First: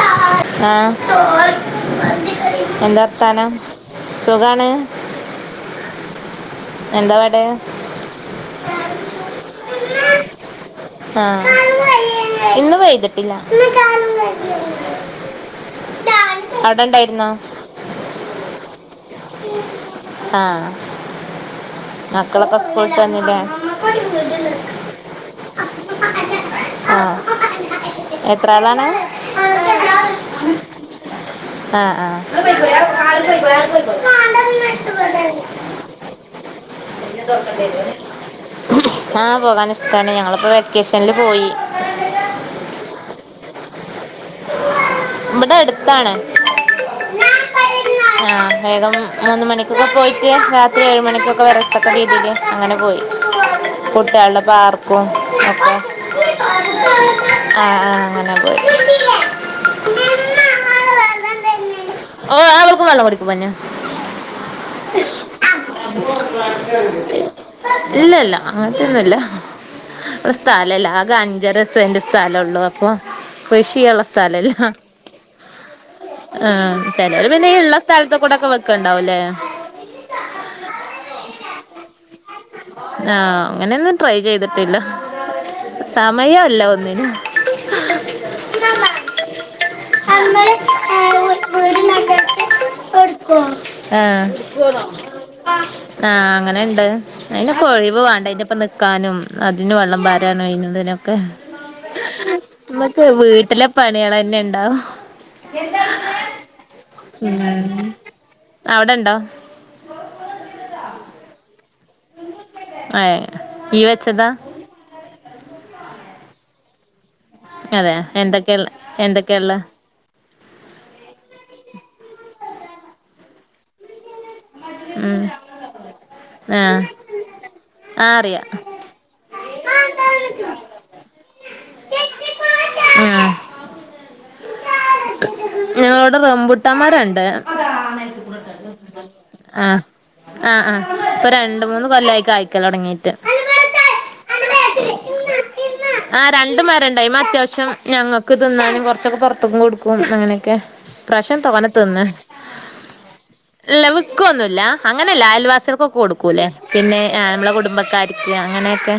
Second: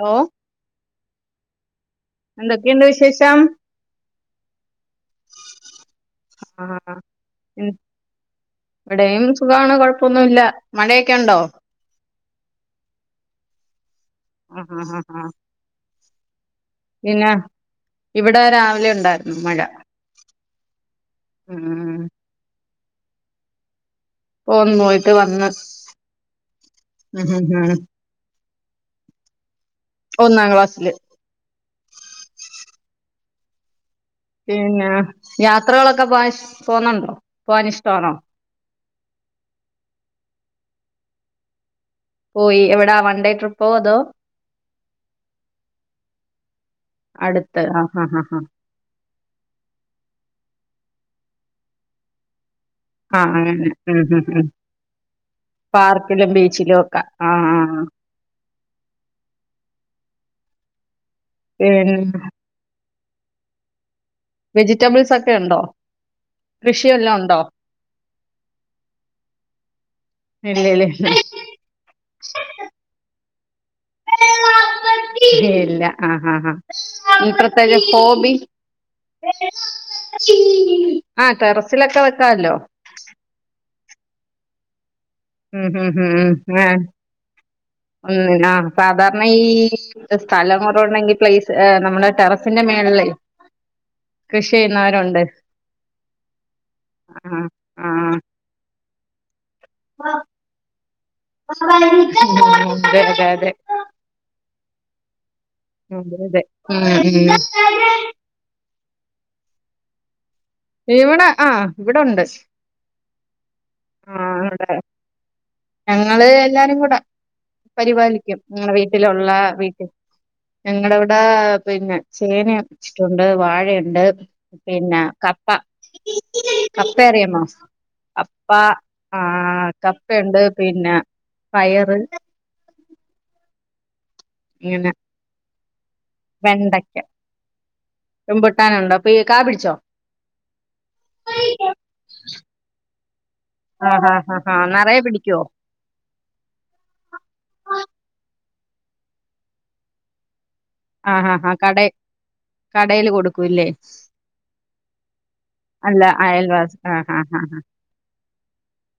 Hello ആ എന്തൊക്കെയുണ്ട് എന്താ വിശേഷം വർത്താനം സുഖാണ് ആഹ് എന്താ പാട് ഇവിടെയും സുഖാണ് കൊഴപ്പൊന്നു ഇല്ല മഴയൊക്കെ ഉണ്ടോ? ആഹ് ഇന്ന് പെയ്തിട്ടില്ല ആ ആ ആ അവിടെ ഉണ്ടായിരുന്നോ പിന്നെ ഇവിടെ രാവിലെ ഉണ്ടായിരുന്നു. മഴ ആഹ് ഉം ഉം സ്കൂൾട്ട് വന്ന് ലെ പോന് പോയിട്ട് വന്ന് ആ ഉം ഉം ഉം എത്ര ആളാണ്? ഒന്നാം ക്ലാസ്സില് ആ ആ പിന്നെ യാത്രകളൊക്കെ പോകാൻ പോന്നുണ്ടോ പോകാൻ ഇഷ്ടമാണോ? ആ പോകാൻ ഇഷ്ടാണ് ഞങ്ങളിപ്പോ വെക്കേഷനിൽ പോയി പോയി എവിടാ വൺ ഡേ ട്രിപ്പോ അതോ? ഇവിടെ അടുത്താണ്. അടുത്ത് ആ ആ ആ ആഹ് വേഗം മൂന്ന് മണിക്കൊക്കെ പോയിട്ട് രാത്രി ഏഴ് മണിക്കൊക്കെ വരത്തക്ക രീതീല് അങ്ങനെ പോയി ആഹ് അങ്ങനെ ഉം ഉം കുട്ട്യാൾടെ ഉം പാർക്കും ഒക്കെ പാർക്കിലും ബീച്ചിലും ഒക്കെ ആഹ് ആ ആഹ് ആ അങ്ങനെ പോയി [inaudible] പിന്നെ ഓ അവർക്ക നല്ല [unintelligible] വെജിറ്റബിൾസ് ഒക്കെണ് ഇല്ലല്ല അങ്ങത്തൊന്നുംല്ല സ്ഥലല്ല ഇല്ലല്ലേ ആകെ അഞ്ചരസെന്റ് സ്ഥലംള്ളൂ അപ്പൊ കൃഷിയുള്ള സ്ഥലല്ല ഇല്ല ആഹ് ആ ആഹ് ചിലർ പിന്നെള്ള സ്ഥത്ത കൂടെക്കെ വെക്കണ്ട ആ ടെറസിലൊക്കെ വെക്കാല്ലോ ഞനൊന്നും ട്രൈ ചെയ്തിട്ടില്ല ഉം ഉം ഉം ഉ സമയല്ല ആ ഒന്നിനും ഉ ആ സാധാരണ ഈ നമ്മള് സ്ഥലം കുറ ഉണ്ടെങ്കിൽ പ്ലേസ് നമ്മുടെ ടെറസിന്റെ മേ ആ ചെയ്യുന്നവരുണ്ട് ആഹ അങ്ങനുണ്ട് ആഹ് അന്നപ്പ ഒഴിവ് ആഹ് വണ്ട ഇതിനി ഇപ്പ നക്കാനും അതിന് വെള്ളം ഭാരാണ് [unintelligible] അതെ നമ്മക്ക് അതെ അതെ അതെ വീട്ടിലെ പണികള് തന്നെ ഇണ്ടാവും അതെയതെ ഉം ഉം അവിടെണ്ടോ ഇവിടൊണ്ട് ഏ ഈ വെച്ചതാ ഇവിടെ ഞങ്ങള് എല്ലാരും കൂടെ അതെ പരിപാലിക്കും എന്തൊക്കെള്ള ഞങ്ങടെ വീട്ടിലുള്ള എന്തൊക്കെള്ള വീട്ടിൽ ഞങ്ങളുടെ പിന്നെ ചേന വെച്ചിട്ടുണ്ട് വാഴയുണ്ട് പിന്നെ ഉം കപ്പ ആഹ് കപ്പ അറിയാമോ ആഹ് അറിയാ അപ്പാ ആ കപ്പയുണ്ട് പിന്നെ പയറ് [inaudible] ഇങ്ങനെ ഞങ്ങളോടെ വെണ്ടയ്ക്ക റംമ്പുട്ടമരുണ്ട് റംബുട്ടാനുണ്ടോ അപ്പൊ ഈ കാ ആ പിടിച്ചോ ആഹ് ആഹ് ഇപ്പൊ രണ്ട് മൂന്ന് കൊല്ലായി കായിക്കാൻ തുടങ്ങീട്ട്. ആ ഹാ ഹാ ആ നിറയെ പിടിക്കുവോ ആ രണ്ടുമരണ്ടായി അത്യാവശ്യം ഞങ്ങക്ക് തിന്നാനും കുറച്ചൊക്കെ പുറത്തും കൊടുക്കും അങ്ങനെയൊക്കെ ആഹ് ആഹ് പ്രാശം ആഹ് തോനെ കട തിന്ന് കടേല് കൊടുക്കൂല്ലേ ഇല്ല വിൽക്കൊന്നുമില്ല അങ്ങനെയല്ല അയൽവാസികൾക്ക് അല്ല കൊടുക്കൂല്ലേ അയൽവാസി പിന്നെ ആഹ് ആഹ് നമ്മള് ആഹ് കുടുംബക്കാരിക്ക് അങ്ങനെയൊക്കെ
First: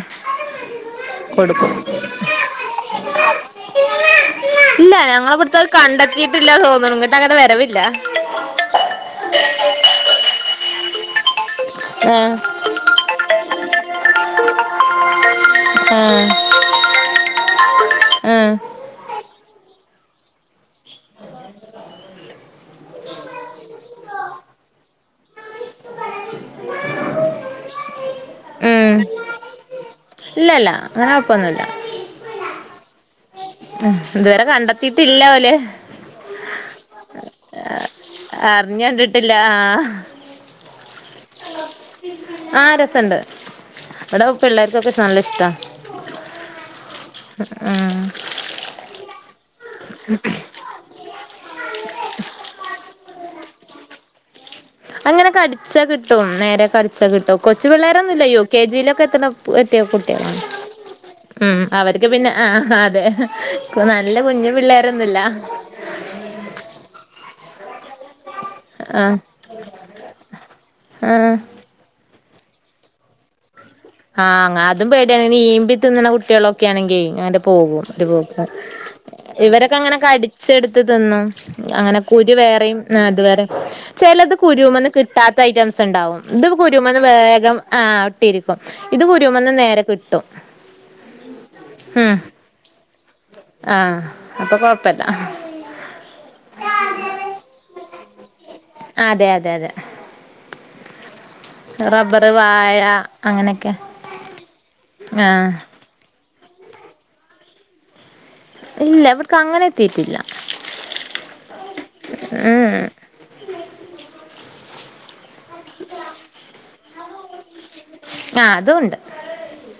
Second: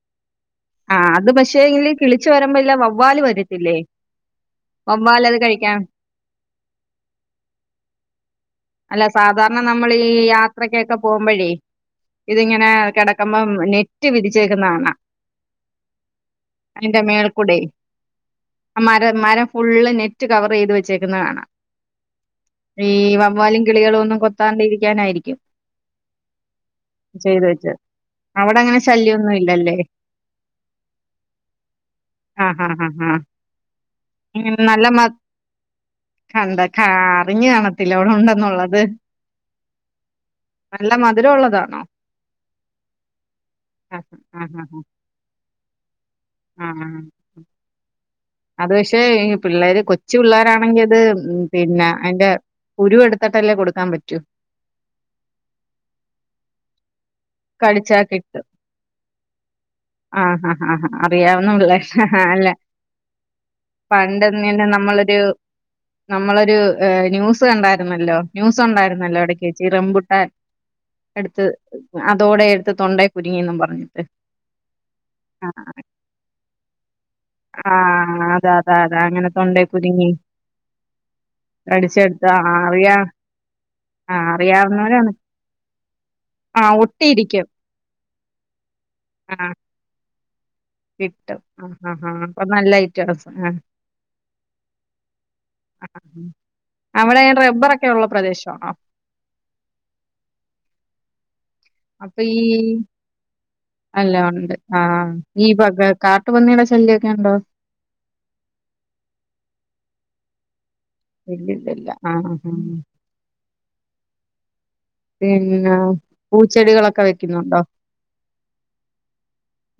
ആഹ് അത് പക്ഷേ കൊടുക്കും ഇല്ലി കിളിച്ചു വരുമ്പം ഇല്ല വവ്വാല് വരത്തില്ലേ വവ്വാല് അത് കഴിക്കാൻ ല്ല തോന്നുണുന്നട്ടങ്ങനെ വരവില്ല അല്ല സാധാരണ നമ്മളീ യാത്രക്കൊക്കെ പോകുമ്പോഴേ ആഹ് ഇതിങ്ങനെ കിടക്കുമ്പം നെറ്റ് വിധിച്ചേക്കുന്ന കാണാം ഉം അതിന്റെ മേൽക്കൂടെ ആ മര മരം ഫുള്ള് നെറ്റ് കവർ ചെയ്ത് വെച്ചേ ന്ന കാണാം ഈ വവ്വാലും കിളികളും ഒന്നും കൊത്താണ്ടിരിക്കാനായിരിക്കും ചെയ്തു വെച്ച അവിടെങ്ങനെ ഉം ശല്യൊന്നും ഇല്ലല്ലേ ഇല്ലല്ല അങ്ങനെ കൊഴപ്പൊന്നുല്ല ആഹ് ഹ ഹ ആ ഉ ഇതുവരെ ഉം, നല്ല മ കണ്ടെത്തീട്ടില്ല ലെവല് കണ്ട കറിഞ്ഞ കാണ ട്ടിലോടെ ഉണ്ടെന്നുള്ളത് അറിഞ്ഞ് കണ്ടിട്ടില്ല ആഹ് നല്ല മധുരള്ളതാ ആ രസുണ്ട് ആ ഇവിടെ ആ ആ പിള്ളേർക്കൊക്കെ നല്ല ഇഷ്ട്ടാ ആ. ആ അത് പക്ഷെ ഈ പിള്ളേര് കൊച്ച് പിള്ളേരാണെങ്കിൽ അത് പിന്നെ അതിന്റെ കുരു എടുത്തിട്ടല്ലേ കൊടുക്കാൻ പറ്റൂ അങ്ങനെ കടിച്ചാ കിട്ടും നേരെ കടിച്ചാ കിട്ടും കൊച്ചു കടിച്ചാ പിള്ളരൊന്നുല്ല യു കിട്ടും കെ ജിയിലൊക്കെ എത്തണ എത്തിയ ആ കുട്ടികളാണ് ഹാ ആ ഉം അറിയാവന്നുള്ളേ ആ അവർക്ക് ഹ് പിന്നെ അല്ല ആഹ് അതെ നല്ല കുഞ്ഞു പണ്ടന്നെന നമ്മളൊരു പിള്ളേരൊന്നുല്ല നമ്മളൊരു ന്യൂസ് കണ്ട ന്നല്ലോ ന്യൂസ് ആഹ് ഉണ്ടായിരുന്നല്ലോ എടുക്ക് വെച്ച് ഇ റംമ്പുട്ടാൻ ആഹ് എടുത്ത് ഇതോടെ എടുത്ത് തൊണ്ടെ കുരുങ്ങിന്നും പറഞ്ഞ് ആഹ് അങ്ങാ അതും പേടിയാണെങ്കി ഈമ്പി തിന്നണ കുട്ടികളൊക്കെ ആണെങ്കിൽ ഇങ്ങനെ പോ ആഹ് [unintelligible] അതാ അതാ അതാ അങ്ങനെ തൊണ്ടേ ഇവരൊക്കെ അങ്ങനെ കുരുങ്ങി കടിച്ചെടുത്ത് തിന്ന് അങ്ങനെ കടിച്ചെടുത്ത് കുരു ആ വേ അറിയാ കരയുന്നത് വരെ ആ ചിലത് കുരുമേന്ന് അറിയാവുന്നവരാണ് കിട്ടാത്തയിറ്റംസ്. ണ്ടാവും ഇത് ആ കുരുമേന്ന് ഒട്ടിയിരിക്കും വേഗം ആ ഇട്ടിരിക്കും ഇത് കുരുമേന്ന് ആഹ് നേരെ കിട്ട കിട്ടും ആ ആ ആ ഉം അപ്പൊ നല്ലയിറ്റം ആണ്‌ സ ആഹ് അപ്പൊ കൊഴപ്പല്ല ആ അവിടെ റബ്ബറൊക്കെ ഉള്ള പ്രദേശം അതെയതെയതെ അപ്പൊ ഈ അല്ല ഉണ്ട് ആഹ് ഈ വക കാ ട്ട് പന്നിയുടെ ശല്യൊക്കെ ഉണ്ടോ ഇല്ല ഇവർക്ക് അങ്ങനെ എത്തിട്ടില്ല ഇല്ലില്ല ആ ആ ആഹ് ഉം പിന്നെ പൂച്ചെടികളൊക്കെ വെക്കുന്നുണ്ടോ ആഹ് അതുണ്ട്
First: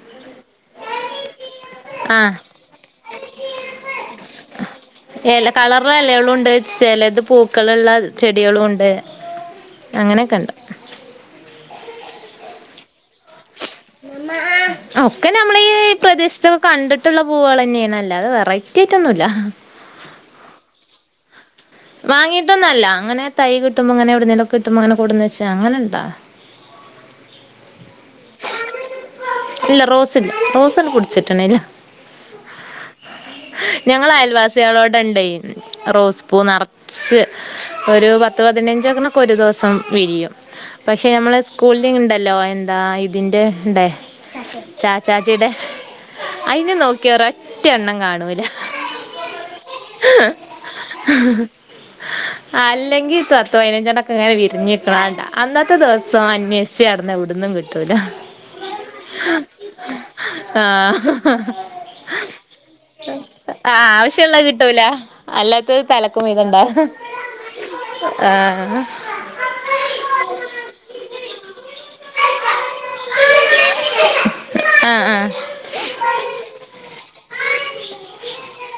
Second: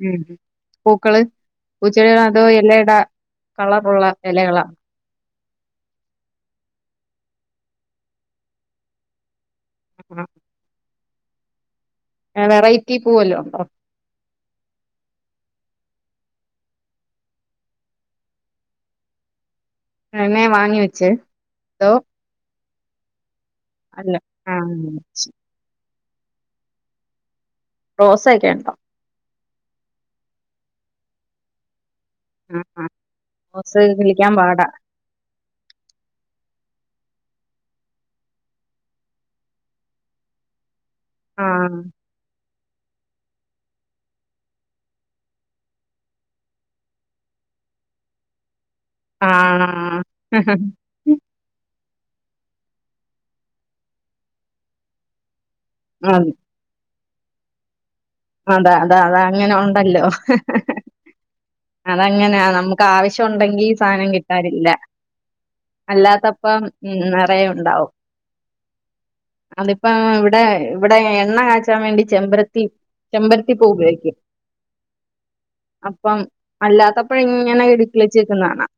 ഉം പൂക്കള് പൂച്ചെടികൾ ആഹ് അതോ ഇലയുടെ കളറുള്ള ഇലകളാണ് ഇല കളറുള്ള ഇലകളും ഉണ്ട് ചിലത് പൂക്കളുള്ള ചെടികളും ഉണ്ട് അങ്ങനെയൊക്കെ ഉണ്ട് ആ വെറൈറ്റി പൂവല്ലോ ഉണ്ടോ ഒക്കെ നമ്മളീ പ്രദേശത്തൊക്കെ കണ്ടിട്ടുള്ള പൂവള് തന്നെയാണ് അല്ലാതെ വെറൈറ്റി ആയിട്ടൊന്നുമില്ല തന്നെ വാങ്ങിവെച്ച് വാങ്ങിയിട്ടൊന്ന അല്ല അങ്ങനെ തൈ കിട്ടുമ്പോ അങ്ങനെ അല്ല എവിടുന്നേലുക്കെ കിട്ടുമ്പോ അങ്ങനെ ആഹ് കൊട്ന്ന് വെച്ചാ അനെണ്ടോ റോസ ഒക്കെ ഉണ്ടോ ഇല്ല റോസ് ഇല്ല റോസന്ന പിടിച്ചിട്ടില്ല ആഹ് ആഹ് റോസ് ഞങ്ങള് കിളിക്കാൻ പാടാ അയൽവാസികളോട് ഉണ്ടേ റോസ് പൂ നിറ ഒരു പത്ത് പതിനഞ്ചക്കനക്കെ ഒരു ദിവസം വിരിയും പക്ഷെ നമ്മള് ആഹ് സ്കൂള് ഉണ്ടല്ലോ എന്താ ഇ അതിന്റെ ണ്ടേ ചാച്ചാജിയുടെ അയിന് നോക്കിയറോ ഒറ്റ എണ്ണം കാണൂല ആണോ അല്ലെങ്കിൽ പത്ത് പതിനഞ്ചെണ്ടൊക്കെ ഇങ്ങനെ വിരിഞ്ഞ് നിക്കണണ്ട അന്നത്തെ ദിവസം അന്വേഷിച്ച് നടന്ന് നടന്നാ എവിടുന്ന് കിട്ടുല്ല അതെ അതെ അതാ അങ്ങനെ ഉണ്ടല്ലോ ആ അതങ്ങനെയ നമുക്ക് ആവശ്യം ഉണ്ടെങ്കിൽ ആ, സാധനം ആവശ്യമുള്ള കിട്ടാനില്ല കിട്ടൂല അല്ലാത്തത് അല്ലാത്തപ്പം ഉം നിറയെ ഉണ്ടാവും ആഹ് അതിപ്പ ഇവിടെ ഇവിടെ എണ്ണ കാച്ചാൻ വേണ്ടി ചെമ്പര ചെമ്പരത്തി പൂ ഉപയോഗിക്കും ആ ആ അപ്പം അല്ലാത്തപ്പഴിങ്ങനെ ഇത് കിളിച്ച് നിക്കണേ കാണാം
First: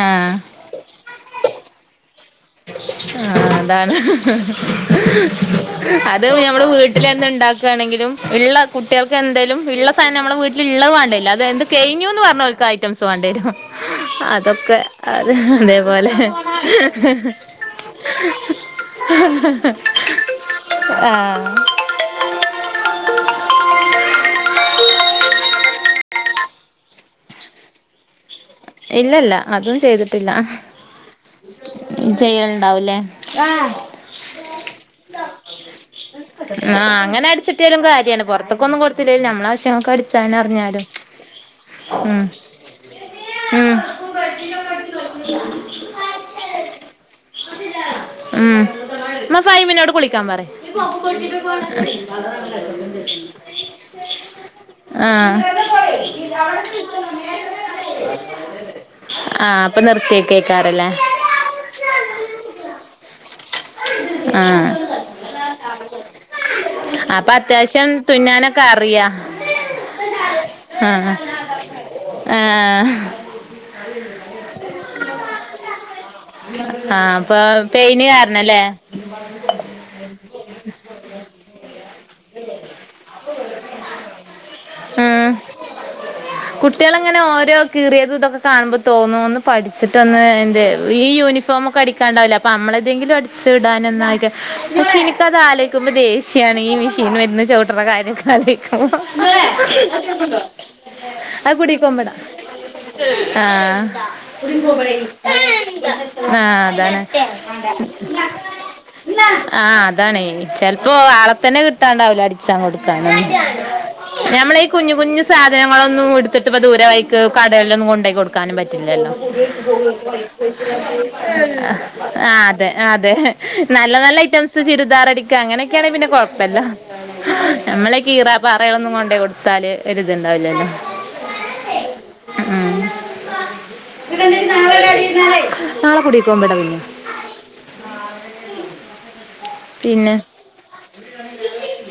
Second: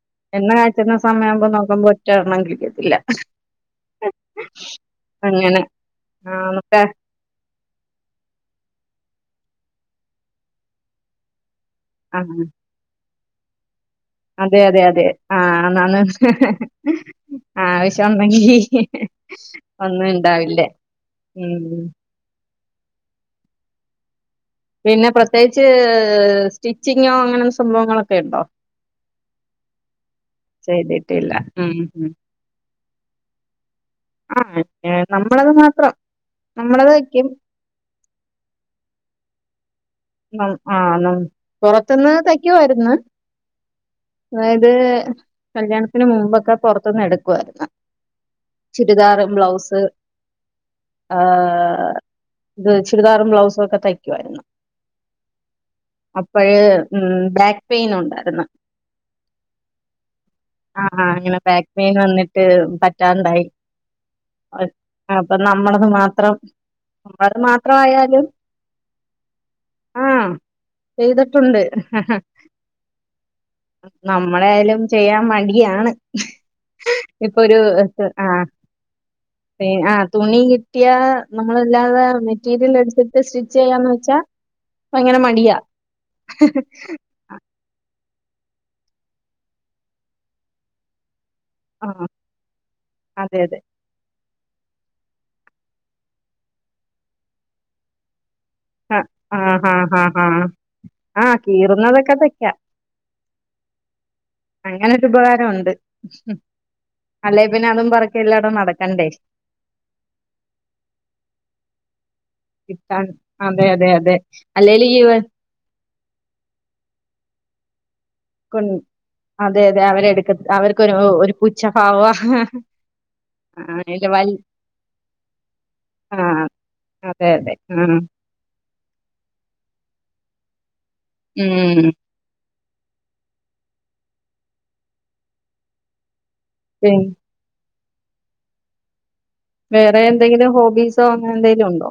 ആ എണ്ണ കാച്ചണ സമയമാകുമ്പോ നോക്കുമ്പോ എണ്ണം കിളിക്കത്തില്ല ആ അതാണ് അങ്ങനെ അത് ആ ഞമ്മള് നമുക്ക് വീട്ടിലെ ഉണ്ടാക്കുയാണെങ്കിലും ഉള്ള കുട്ടികൾക്ക് എന്തേലും ഉള്ള സാധനം നമ്മുടെ വീട്ടിൽ ഉള്ളത് വേണ്ടേല്ല അത് എന്ത് കഴിഞ്ഞു ആ എന്ന് പറഞ്ഞാൽ അവർക്ക് കാര്യം മനസ്സി തേണ്ടേരും അതെ അതൊക്കെ അതെ അതെ അത് ആ അതേപോലെ ആവശ്യണ്ടെങ്കി ഒന്നും ഇണ്ടാവില്ല ആഹ് മ് പിന്നെ പ്രത്യേകിച്ച് സ്റ്റിച്ചിങ്ങോ അങ്ങനെ സംഭവങ്ങളൊക്കെ ഉണ്ടോ ഇല്ലല്ല അതൊന്നും ചെയ്ത ട്ടില്ല ചെയ്തിട്ടില്ല ഉം ഉം. ചെയ്യലുണ്ടാവൂല്ലേ ആ നമ്മളത് മാത്രം ആഹ് നമ്മളത് അങ്ങനെ അടിച്ചിട്ട്യാലും കാര്യണ് പൊറത്ത്ക്കൊന്നും കൊട്ത്തില്ലേലും നമ്മളാവശ്യ ഉ ആഹ നമ് പുറത്ത്ന്ന് ഉം തക്കുവായിരുന്ന് ഉം അതായത് കല്യാണത്തിന് മുമ്പൊക്കെ പുറത്ത്ന്ന് എടുക്കുവായിര്ന്ന് [inaudible] ഉം ഉമ്മ ഫൈമിനോട് കുളിക്കാൻ പറയ് ബ്ലൗസൊക്കെ തയ്ക്കുവായിരുന്നു ആഹ് അപ്പഴ് ബാക്പെയ്നുണ്ടായ്രുന്നു ആഹ് അപ്പൊ ആ നിർത്തിയേക്കേക്കാരല്ലേ അങ്ങനെ ബാക്ക് പെയിൻ വന്നിട്ട് പറ്റാണ്ടായി ആഹ് അപ്പ ന്നമ്മളത് മാത്രം അപ്പ നമ്മളത് അത്യാവശ്യം തുന്നാനൊക്കെ അറിയാം ആഹ ചെയ്തുട്ടുണ്ട് ആഹ് നമ്മളെആയാലും ചെയ്യാൻ മടിയാണ് ആഹ് അപ്പൊ ഇപ്പൊരു പെയിന് [inaudible] ആ തുണി കിട്ട്യാ നമ്മളല്ലാതെ മെറ്റീരിയൽ എടുത്തിട്ട് സ്റ്റിച്ചെയ്യാന്ന് വെച്ചാ ആ ഭയങ്കര മടിയാ കുട്ടിയളങ്ങനെ ഓരോ കീറി തേതു ഇതൊക്കെ കാണുമ്പോ തോന്നും ഒന്ന്പഠിച്ച്ട്ടൊന്ന് എന്റെ ഈ ഒര് ഫോമൊക്കെ ആ അടിക്കാണ്ടാവില്ലേ അപ്പഅമ്മളെന്തെങ്കിലും അതെ അതെ അടിച്ച്ടാനെന്നാകെ പക്ഷെ എനിക്കത് ആലോയ്ക്കുമ്പോ ദേഷ്യാണ് ഈ മെഷീൻമിരുന്ന് ചൗട്ടണ കാര്യക്കെ [inaudible] ആഹ കീറുന്നതൊക്കെ തെക്കാ ഹാ ഹാ അങ്ങനൊരു ഉപകാരം ഉണ്ട് അതാണ് അല്ലെ പിന്നെ അതും പറക്കി എല്ലായിടവും നടക്കണ്ടേ ആഹ അതാണെയ് ചെലപ്പോ ആളത്തനെ കിട്ടാണ്ടാവൂല അടി ചാൻ കിട്ടാൻ കൊടുക്കാനൊന്നും അതെ അതെ അതെ നമ്മളീ അല്ലേലും കുഞ്ഞു ഈ കുഞ് സാധനങ്ങ ങ്ങളൊന്നും എടുത്തിട്ട് ഇ ദൂര വൈക്ക് കടേലൊന്നും കൊണ്ടയ് കൊട്ക്കാനും കൊ പറ്റില്ലല്ലോ അതെ അതെ അവരെടുക്ക അവർക്കൊരു ഒരു പുച്ഛഭാവാ ആഹ് തെ അതെ ആ നല്ല ഇല്ല നല്ല വൽ ഐറ്റംസ് ചുരിദാറടിക്ക അങ്ങനെയൊക്കെയാണങ്ങെ പിന്നെ ആ കൊഴപ്പല്ല അതെ അതെ ആ നമ്മളെ കീറ പാറകളൊന്നും കൊണ്ടോ യ് കൊടുത്താല് ഒരിതുണ്ടാവില്ലല്ലോ ഉം ഉ നാളെ കുടി [unintelligible] പിന്നെ വേറെ പിന്നെ എന്തെങ്കിലും ഹോബീസോ അങ്ങന എന്തെങ്കിലും ഉണ്ടോ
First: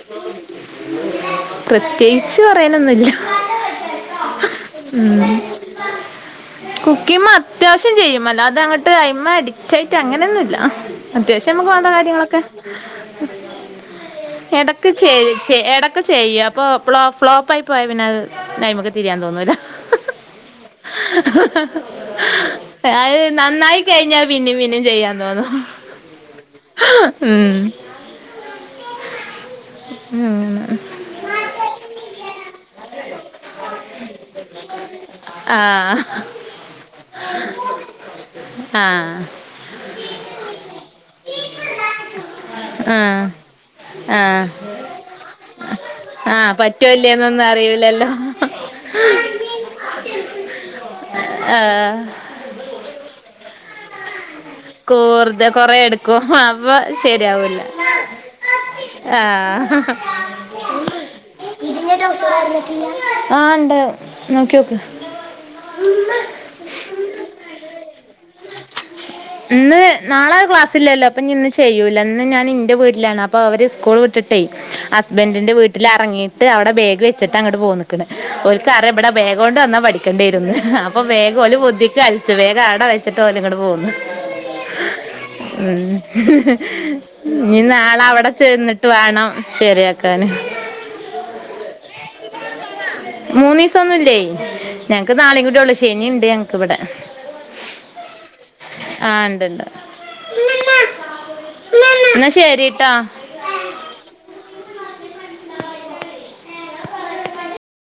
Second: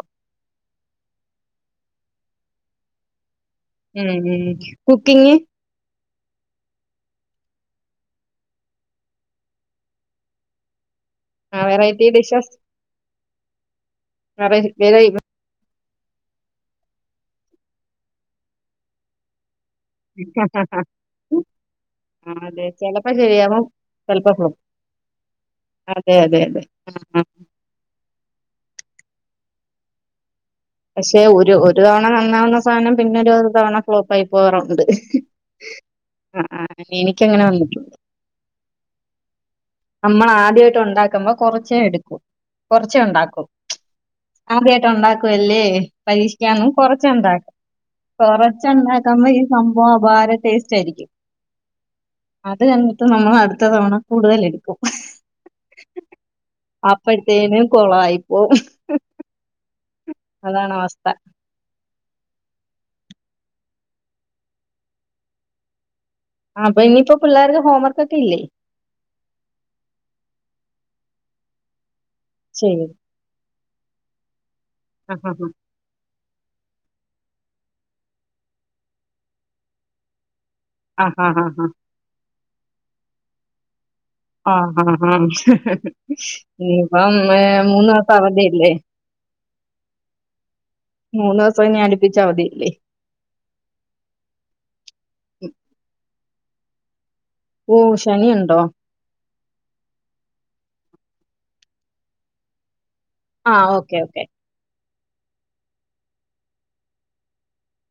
പ്രത്യേകിച്ച് പറയാനൊന്നുല്ല ഉം ഉ കുക്കിങ് കുക്കിമത്യാവശ്യം ചെയ്യും മല്ലാതെ അങ്ട്ട് അയ്മെ അടിറ്റായ്ട്ട് അങ്ങനെയൊന്നുല്ല അത്യാവശ്യം ആഹ് നമുക്ക് വേണ്ട വെറൈറ്റി കാര്യങ്ങളൊക്കെ ഡിഷസ് എടക്ക് വെറൈ ചെരി ച്ചെ ക്കെ ചെയ്യപ്പൊ പ്ലോ ഫ്ലോപ്പായി പോയപിന്നത് പിനയ്മക്ക് തിരിയാൻ തോന്നൂല്ല [inaudible] ആഹ് അതെ ചെലപ്പോ അത് ശരിയാവും നന്നായി കഴിഞ്ഞാൽ ചെലപ്പോ ഫ്ലോപ്പ് പിനേം പിനേം ചെയ്യാൻ തോന്നും അതെ അതെ അതെ ആ ഉം. ഉം പക്ഷെ ഒരു ഒരു തവണ നന്നാവുന്ന സാനം പിന്നെ ഒരു തവണ ഫ്‌ളോപ്പായി പോവാറുണ്ട് ആ ആ ആ എനിക്കങ്ങനെ വന്നിട്ടുണ്ട് ആഹ നമ്മൾ ആദ്യയിട്ട് ഉണ്ടാക്കുമ്പോ കൊറച്ചേ എടുക്കു കൊറച്ചേ ആ ഉണ്ടാക്കു ആ ആദ്യായിട്ട ഉണ്ടാക്കുവല്ലേ ആ പരീക്ഷിക്കാനും കൊറച്ച പറ്റുമല്ലേന്നൊന്നും ഉണ്ടാക്കും അറിയില്ലല്ലോ കൊറച്ച ക്കുമ്പ ഈ സംഭവം അ വേറെ ടേസ്റ്റ് ആയിരിക്കും ആ അത് തന്നിട്ട് നമ്മൾ അടുത്ത തവണ കൂടുതല കൂറുതെ കൊറെ എടുക്കും അപ്പ ശരിയാവൂല അപ്പഴത്തേനും കൊളായിപ്പോവും ആഹ അതാണ് അവസ്ഥ ഇ ആഹ ഇണ്ട് നോക്കിോക്ക് ആ അപ്പൊ ഇനിയിപ്പോ പിള്ളേർക്ക് ഹോംവർക്കക്കൊക്കെ ഇല്ലേ ഇന്ന് നാളെ ക്ലാസ്സില്ലല്ലോ അപ്പൊ ഇന്ന് ചെയ്യൂല്ല ഇന്ന് ഞാൻ എൻന്റെ ചെയ്യും വീട്ടിലാണ് അപ്പൊ അവര് സ്കൂൾ വിട്ടിട്ടേ ആഹ് ആഹ് ഹസ്ബൻറിിന്റെ വീട്ടിൽ ഇറങ്ങിട്ട് ് അവിടെ ബേഗ് വച്ചിട്ട് അങ്ങോ് പോയി നിിക്കണ് ഒരിക്കറ എവിടെ ബേഗ് കൊണ്ട് വന്നാ പഠിക്കേണ്ടിയിരന്ന് അപ്പൊ ആഹ് ആഹ് വേഗംല ആഹ് ബുദ്ധിക്ക് അലിച്ചു വേഗം അട വഴിച്ചിട്ട്ഓല ഇങ്ങോട് പോകുന്നു ആഹ് ആഹ് ആഹ് ഉ ഇനിയിപ്പം ഏ, നീ മൂന്ന് നാളെ ദിവസം അവിടെ അവധിയല്ലേ? ചെന്നിട്ട് വേണം ശരിയാക്കാന് മൂന്ന് ദിവസം ഞാാനിപ്പിച്ച അവധല്ലേ മൂന്നു ദിവസം ഒന്നുമല്ലേ ഞങ്ങക്ക് നാളെയും കൂടിയേള്ളു ശനിയ ഉണ്ട് ഞങ്ങക്കിവിടെ ഓ ശനിയുണ്ടോ ഉണ്ട് എന്നാ ശരിട്ടോ ആഹ ഓക്കെ ഓക്കെ